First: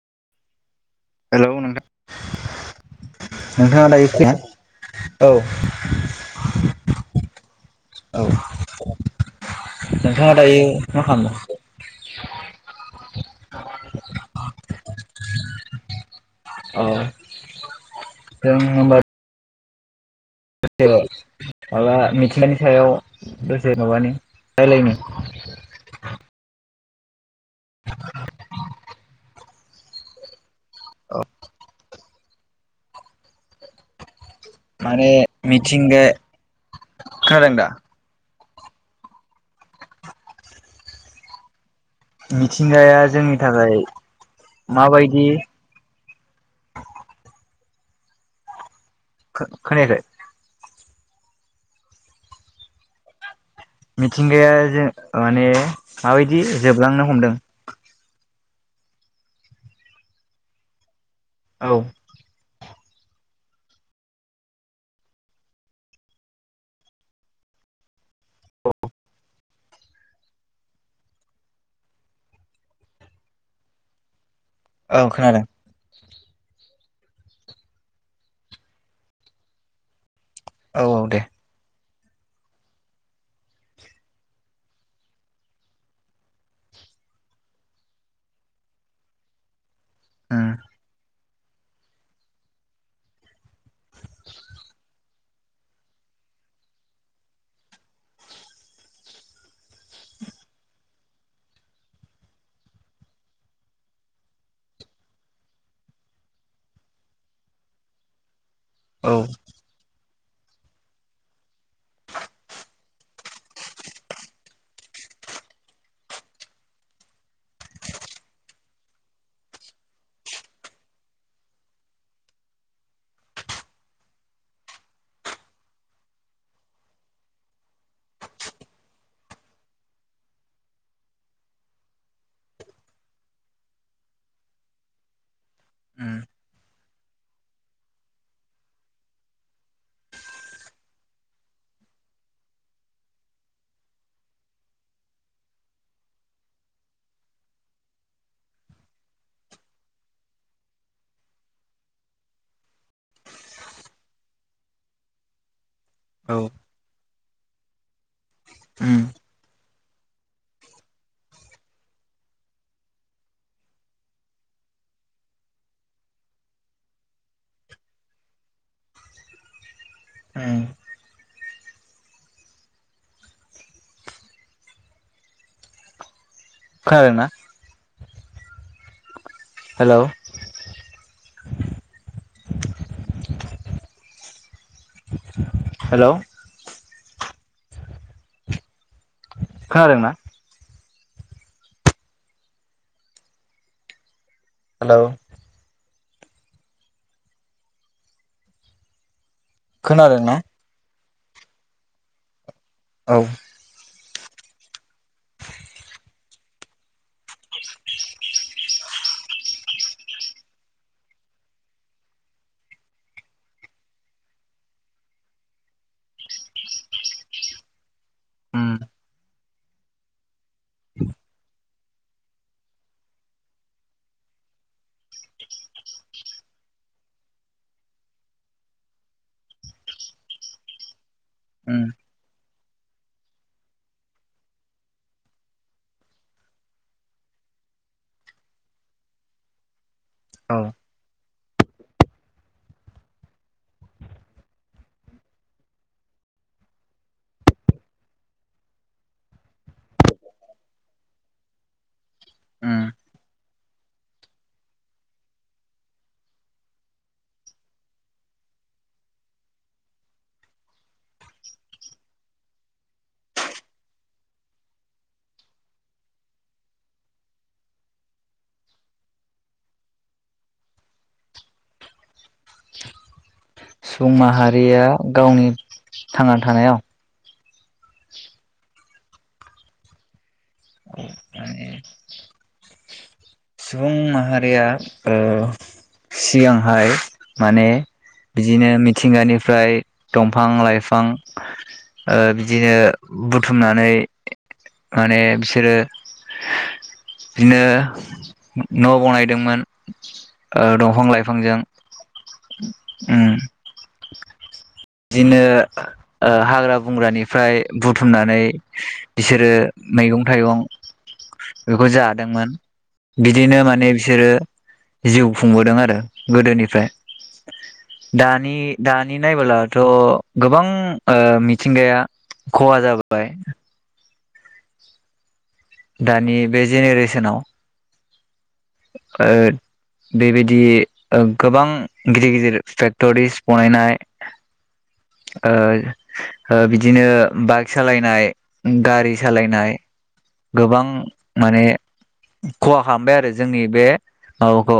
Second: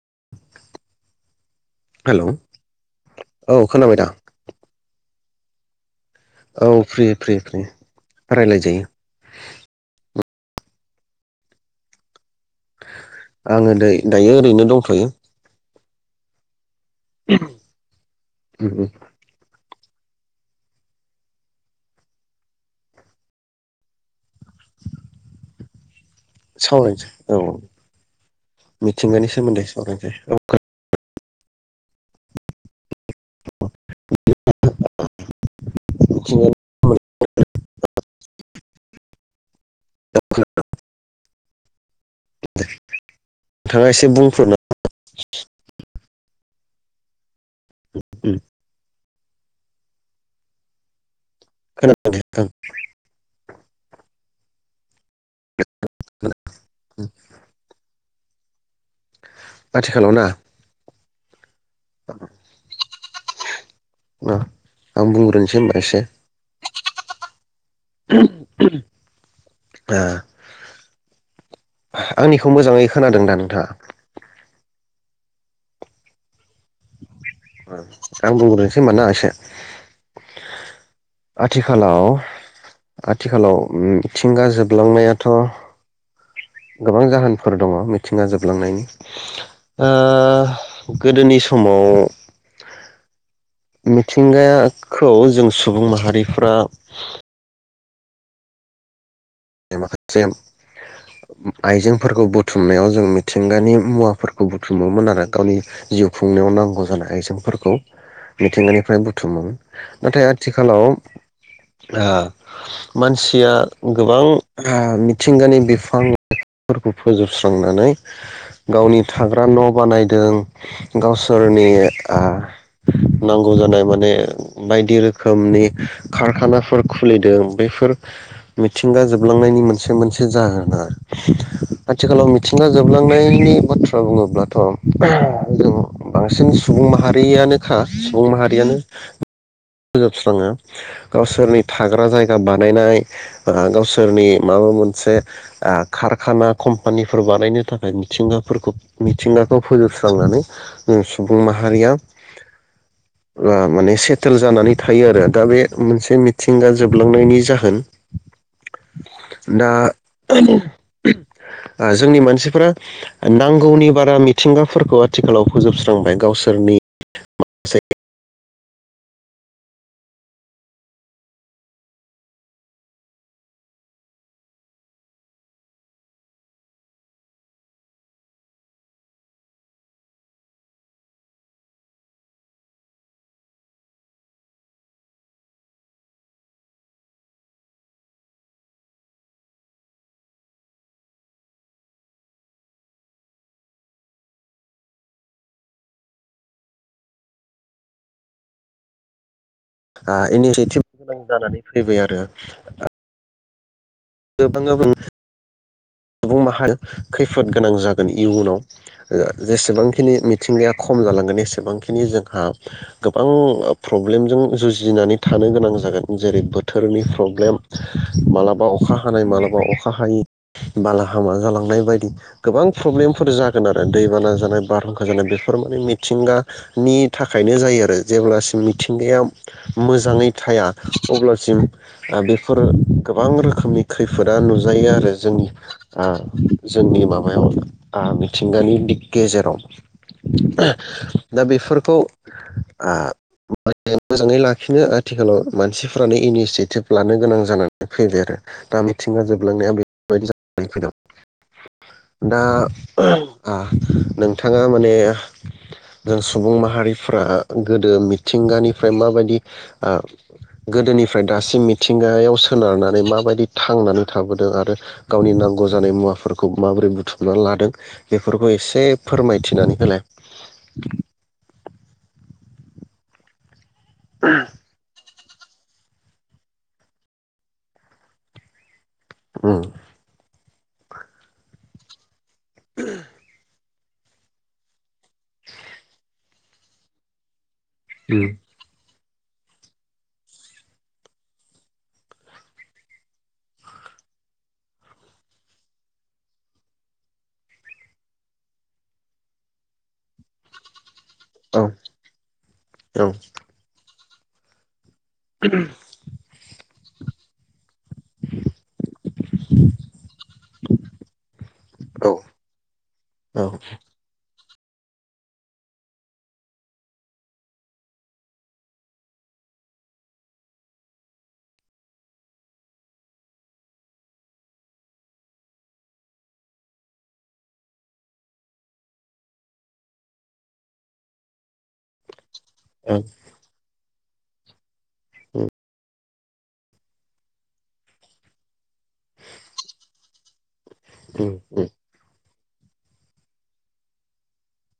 [unintelligible] Hello hello नोंथां औ नोंथाङा खोनाबाय दा दायो [unintelligible] औ औ फ्रि-फ्रि-फ्रि औ रायलायजायो नोंथाङा दायो मा खालामदों आङो दै दायो ओरैनो दंथयो औ उम जोङो उम होमबा [unintelligible] माबा मिथिंगानि सायाव दसे माबानि रायलायनि सावरायनोस औ मिथिंगानि सोमोन्दै सावरायनोसै [unintelligible] औ [unintelligible] थिंगा मिथिंगानि [unintelligible] खादोंदा [unintelligible] मिथिंगाया जोंनि थाखाय एसे बुंफोरना माबायदि उम-उम खो-खोनायाखै [unintelligible] मिथिंगाया जे माने खोनादों माबायदि जोबलांनो हमदों आथिखालाव ना औ [unintelligible] ओ आं बुंग्रोनोसै होनबा एसे [unintelligible] [unintelligible] आ आंनिखौ मोजाङै खोनादों दा नोंथाङा औ खोनादों [unintelligible] आं बुंग्रोनोसै होनबा ना एसे औ औ दे आथिखालाव औ आथिखालाव मिथिंगा जोबलांनायाथ गोबां जाहोनफोर दङ मिथिंगा जोबलांनायनि ओ उम गोदोनि सम समाव मिथिंगाया खौ जों सुबुं माहारिफ्रा माखासे आइजेंफोरखौ बुथुमनायाव जों मिथिंगानि मुवाफोरखौ बुथुमोमोन आरो गावनि जिउ खुंनायाव नांगौ जानाय आइजेंफोरखौ मिथिंगानिफ्राय औ बुथुमोमोन नाथाय आथिखालाव आ मानसिया गोबां आ मिथिंगानि बिफां लाइफांफोरखौ फोजोबस्रांनानै गावनि थाग्रा न बानायदों गावसोरनि आ नांगौ जानाय माने बायदि रोखोमनि कारखानाफोर खुलिदों बेफोर मिथिंगा जोब जोबलांनायनि मोनसे मोनसे जाहोना आथिखालाव मिथिंगा जोबलांनायनि बाथ्रा बुङोब्लाथ ओह जों उम बांसिन सुबुं माहारियानोखा सुबुं माहारियानो फोजोबस्राङो गावसोरनि थाग्रा जायगा बानायनाय ओ गावसोर सोरनि माबा मोनसे आ कारखाना कम्पानिफोर बानायनो थाखाय मिथिंगाफोरखौ मिथिंगाखौ फोजोबस्रांनानै सुबुं माहारिया ओ माने सेटेल जानानै थायो आरो दा बे मोनसे औ मिथिंगा जोबलांनायनि जाहोन उम होन [unintelligible] दा आहोम ओम जोंनि मानसिफोरा नांगौनि बारा मिथिंगाफोरखौ आथिखालाव फोजोबस्रांबाय गावसोरनि माखासे उम खोनादोंना हेलौ हेलौ खोनादों ना हेलौ आ खोनादोंना इनिथि थिब गोनां जानानै फैबाय आरो औ गोबां बां सुबुं माहार खैफोद गोनां जागोन इयुनाव जेसेबांखिनि मिथिंगाया खम जालांगोन एसेबांखिनि जोंहा गोबां प्रब्लेमजों जुजिनानै थानो गोनां जागोन जेरै बोथोरनि प्रब्लेम मालाबा उम अखा हानाय माला बा अखा हायि बालाहामा जालांनाय बायदि गोबां प्रब्लेमफोर जागोन आरो दैबाना जानाय बारहुंखा जानाय बेफोर माने मिथिंगानि थाखायनो जायो आरो जेब्लासिम मिथिंगाया मोजाङै थाया अब्लासिम उम आ बे फोर गोबां रोखोमनि खैफोदा नुजायो आरो जोंनि आ जोंनि माबायाव आ मिथिंगानि दिग गेजेराव औ [unintelligible] दा बेफोरखौ आ मोजाङै लाखिनो आथिखालाव मानसिफ्रानो इनिसियेटिभ लानो गोनां जानानै फैबाय आरो दा मिथिंगा जोबलांनाया बे बादि जानानै फैदों दा उम आ नोंथाङा माने जों सुबुं माहारिफ्रा गोदो मिथिंगानिफ्राय माबायदि आ गोदोनिफ्राय दासिम मिथिंगायाव सोनारनानै माबायदि थांनानै थाबोदों आरो गावनि नांगौ जानाय मुवाफोरखौ माबोरै बुथुमनानै लादों बेफोरखौ एसे फोरमायथिनानै होलाय सुबुं माहारिया गावनि थांना थानायाव औ औ म [unintelligible] [inaudible] सुबुं माहारिया ओ सियांहाय माने बिदिनो मि थिंगानिफ्राय दंफां लाइफां अ बिदिनो बुथुमनानै माने बिसोरो दिनो न बनायदोंमोन अ दंफां लाइ फांजों औ उ दिनो अ हाग्रा बंग्रानिफ्राय बुथुमनानै बिसोरो मैगं थाइगं बेखौ औ जादोंमोन औ बिदिनो माने बिसोरो जिउ खुंबोदों आरो गोदोनिफ्राय दानि दानि नायबोला थ गोबां अ मिथिंगाया खहा जाबाय दानि बे जेनेरेसनाव ओ बेबायदि गोबां गिदिर गिदिर औ फेक्टरिस बनायनाय अ अ बिदिनो बाइक सालायनाय गारि सालायनाय गोबां ओं उम माने उम खहा खामबाय आरो जोंनि बे माबाखौ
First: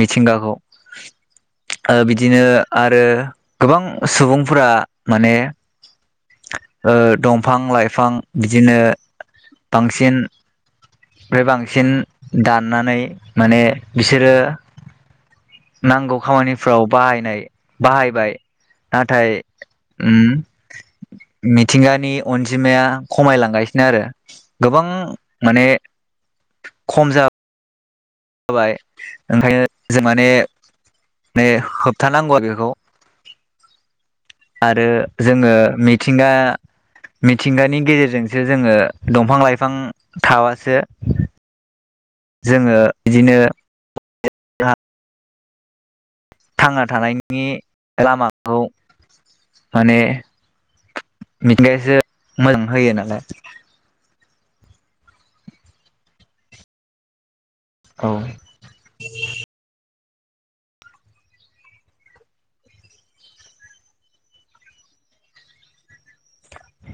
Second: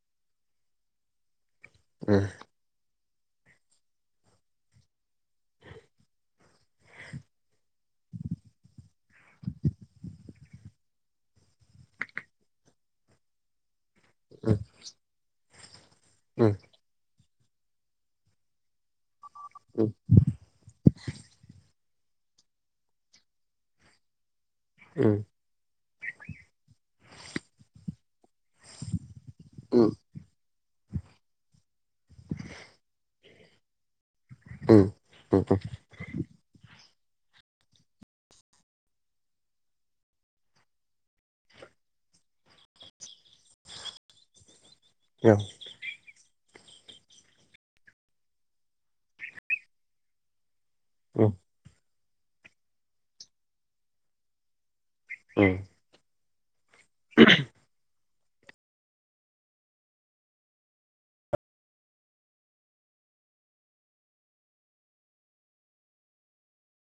मिथिंगाखौ अ उम बिदिनो आरो गोबां सुबुंफोरा माने ओ दंफां लाइ फां बिदिनो [unintelligible] ओमफ्राय बांसिन दाननानै माने बिसोरो उम नांगौ उम खामानिफ्राव बाहायनाय बाहायबाय नाथाय उम मिथिंगा नि अनजिमाया खमायलांगासिनो आरो गोबां उम माने खम जाब जाबाय ओंखायनो उम जों माने। ने होब खिथानांगौआ बेखौ। उम आरो उम जोङो मिथिंगा। मिथिंगानि गेजेरजोंसो जोङो दंफां लाइफां थाबासो। जोङो बिदिनो हा [unintelligible] औ। थांना थानायनि लामाखौ माने। उम मिथिंगायासो । मोजां होयो नालाय। उम। [inaudible] औ।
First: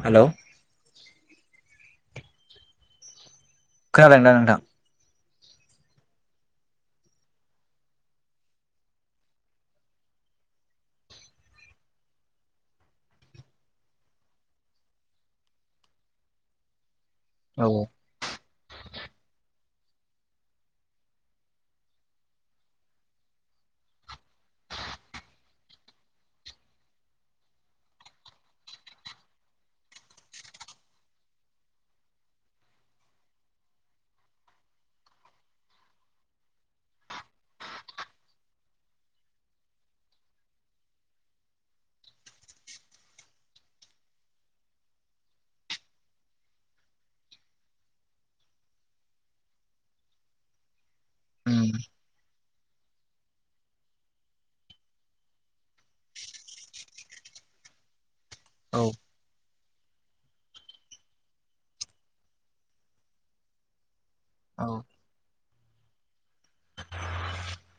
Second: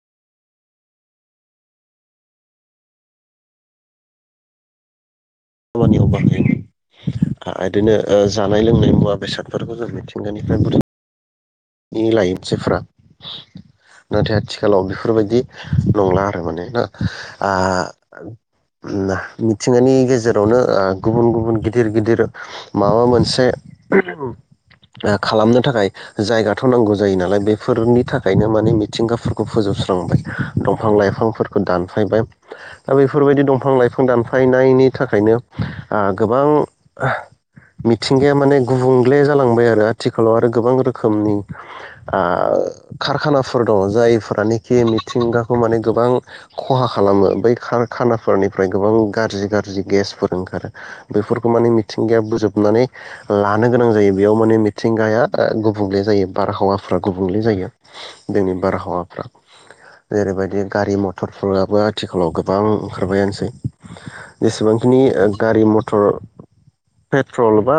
हेलौ। खोनादों दा नोंथां। खामानियाव बाहाय आं बिदिनो जानाय लोंनाय मुवा बेसादफोरखौ जों मिथिंगानिफ्राय बुथुम निलायोनसैफ्रा नाथाय आथिखालाव बेफोरबायदि नंला आरो माने ना। औ आह ओम ना मिथ थिंगानि गेजेरावनो ओह गुबुन गुबुन गिदिर गिदिर माबा मोनसे ओ खालामनो थाखाय। जायगाथ नांगौ जायो नालाय बेफोरनि थाखायनो माने मिथिंगाफोरखौ फोजोबस्रांबाय दंफां लाइफांफोरखौ दानफायबाय दा बेफोरबायदि दंफां लाइफां दानफायनायनि थाखायनो आह गोबां मिथिंगाया माने गुबुंले जालांबाय आरो आथिखालाव आरो गोबां रोखोम रोखोमनि आह कारखानाफोर दङ जायफोरानोखि मिथिंगाखौ माने गोबां खहा खालामो बै खारखानाफोरनिफ्राय गोबां गाज्रि गाज्रि गेसफोर ओंखारो। बेफोरखौ माने मिथिंगाया बोजोब नानै लानो गोनां जायो बेयाव माने मिथिंगाया ओह गुब गुबुंले जायो बारहावाफ्रा गुबुंले जायो। जोंनि बारहावाफ्रा। जेरैबायदि गारि मथरफोराबो आथिखालाव गोबां ओंखारबायानोसै। औ जेसेबांखिनि ओग गारि मथर पेट्रल बा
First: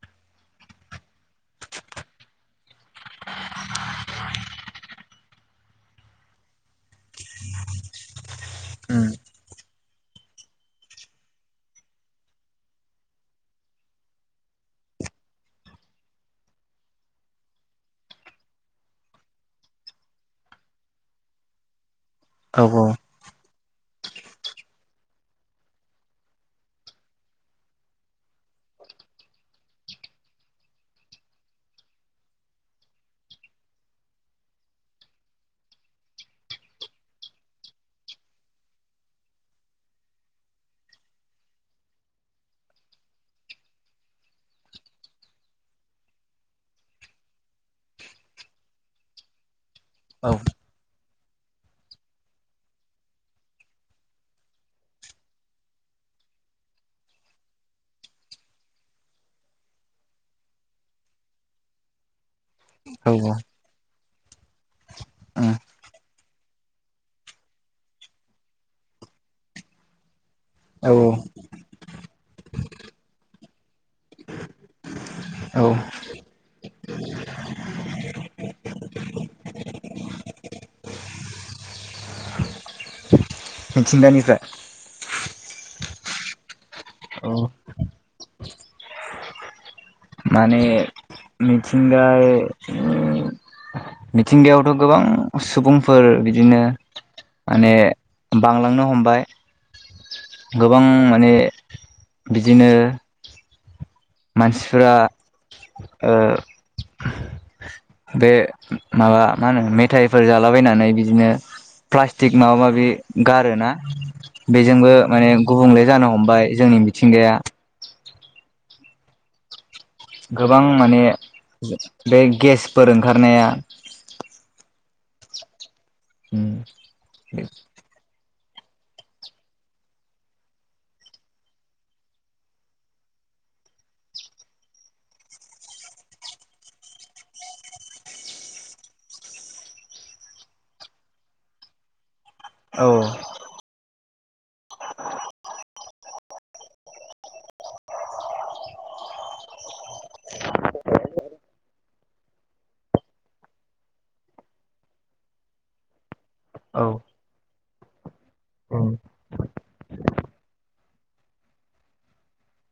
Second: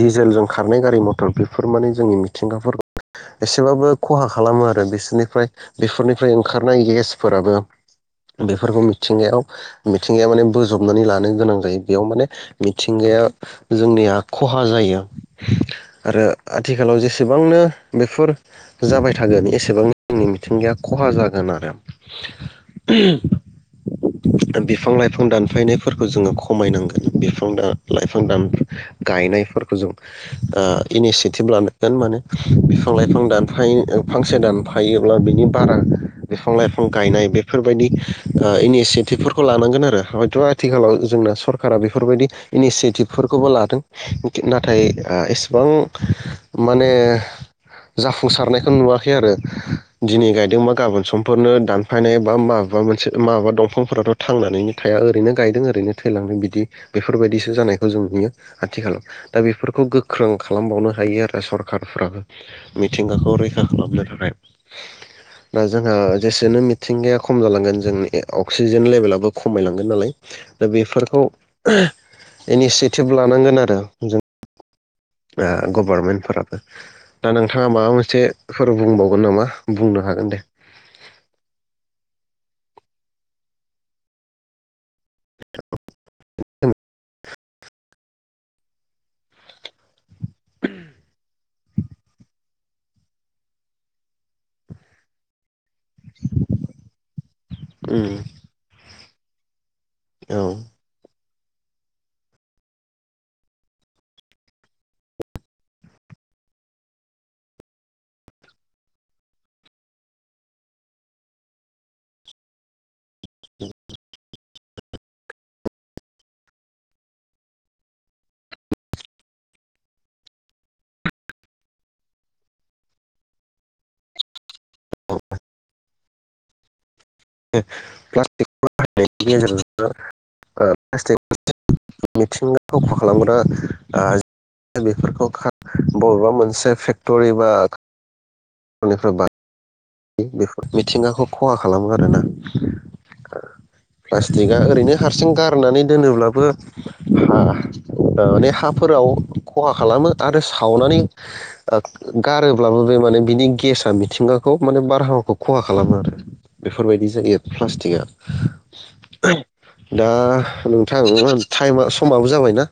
डिजेलजों खारनाय गारि मथर बेफोर माने जोंनि मिथि मिथिंगा एसेबाबो खहा खालामो आरो बिसोरनिफ्राय बेफोरनिफ्राय ओंखारनाय गेसफोराबो बेफोरखौ मिथिंगायाव मिथिंगाया माने बोजबनानै लानो गोनां जायो बेयाव माने मिथिंगाया जोंनिया खहा जायो आरो आथिखालाव जे एसेबांनो बेफोर जाबाय थागोन एसेबांनो जोंनि मिथिंगाया खहा जागोन आरो। औ औ बिफां लाइफां दानफायनायफोरखौ जोङो खमायनांगोन बिफां लाइफां गायनायफोरखौ जों इनिसियेटिभ लानो गोन माने बिफां लाइफां दानफायो फांसे दानफायोब्ला बिनि बारा बिफां लाइफां गायनाय बेफोरबायदि इनिसियेटिभफोरखौ लानांगोन आरो हयथ आथिखालाव जोंना सरकारा बेफोरबायदि इनिसियेटिभफोरखौबो लादों नाथाय एसेबां माने जाफुंसारनायखौ नुवाखै आरो। दिनै गायदोंबा गाबोन सम बे फोरनो दानफायनाय बा माबाबा मोनसे माबा दंफांफोराथ थांनानैनो थाया ओरैनो गायदों ओरैनो थैलांदों बिदि बेफोरबायदिसो जानायखौ जों नुयो आथिखालाव दा बेफोरखौ गोख्रों खालामबावनो हायो आरो सरखारफ्राबो औ मिथिंगाखौ रैखा खालामनो था [unintelligible] दा जोंओ जेसेनो मिथिंगाया खम जालांगोन जों अक्सिजेन लेभेलाबो खमायलांगोन नालाय दा औ बेफोरखौ इनिसियेटिभ लानांगोन आरो जों औ गभारमेन्टफोराबो दा नोंथाङा माबा मोनसेफोर बुंबावगोन नामा बुंनो हागोन दे मिथिंगानिफ्राय उम औ माने मिथिंगाय मिथिंगायावथ' गोबां सुबुं फोर बिदिनो माने बांलांनो हमबाय औ गोबां माने बिदिनो मानसिफोरा ओ बे माबा मा होनो मेथाइफोर जालाबायनानै बिदिनो प्लास्टिक माबा माबि गारोना बेजोंबो माने गुबुंले जानो हमबाय जोंनि मिथिंगाया गोबां माने बे गेसफोर ओंखारनाया औ उम प्लास्ट [unintelligible] मिथिंगाखा खालामग्रा बेफोरखौ बबेबा मोनसे फेक्टरि बा [unintelligible] बेफोर मिथिंगाखौ खहा खालामो आरोना औ प्लास्टिकआ ओरैनो हारसिं गारनानै दोनोब्ला हा माने हाफोराव खहा खालामो आरो सावनानै गारोब्लाबो बे माने बिनि गेसा मिथिङाव खौ माने बारहावाखौ खहा खालामो आरो औ बेफोरबायदि जायो प्लास्टिकआ दा [unintelligible] ताइमा समाबो जाबाय ना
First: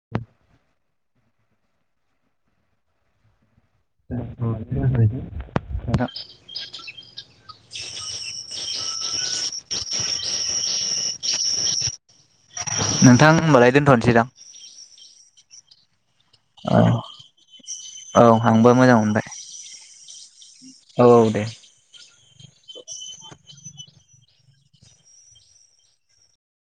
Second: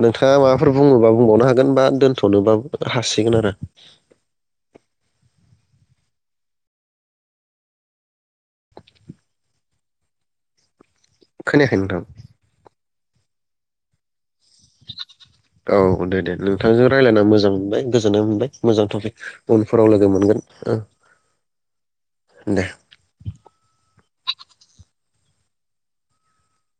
नोंथाङा माबाफोर बुङोबा बुंबावनो हागोन बा दोनथनोबो हासिगोन आरो दा खोनायाखै नोंथां नोंथां होनबालाय दोनथनो सैदां औ औ दे दे नोंथांजों रायज्लायना मोजां मोनबाय गोजोननाय औ मोनबाय आंबो मोजां थाय मोनबाय उनफोराव लोगो मोनगोन औ औ दे दे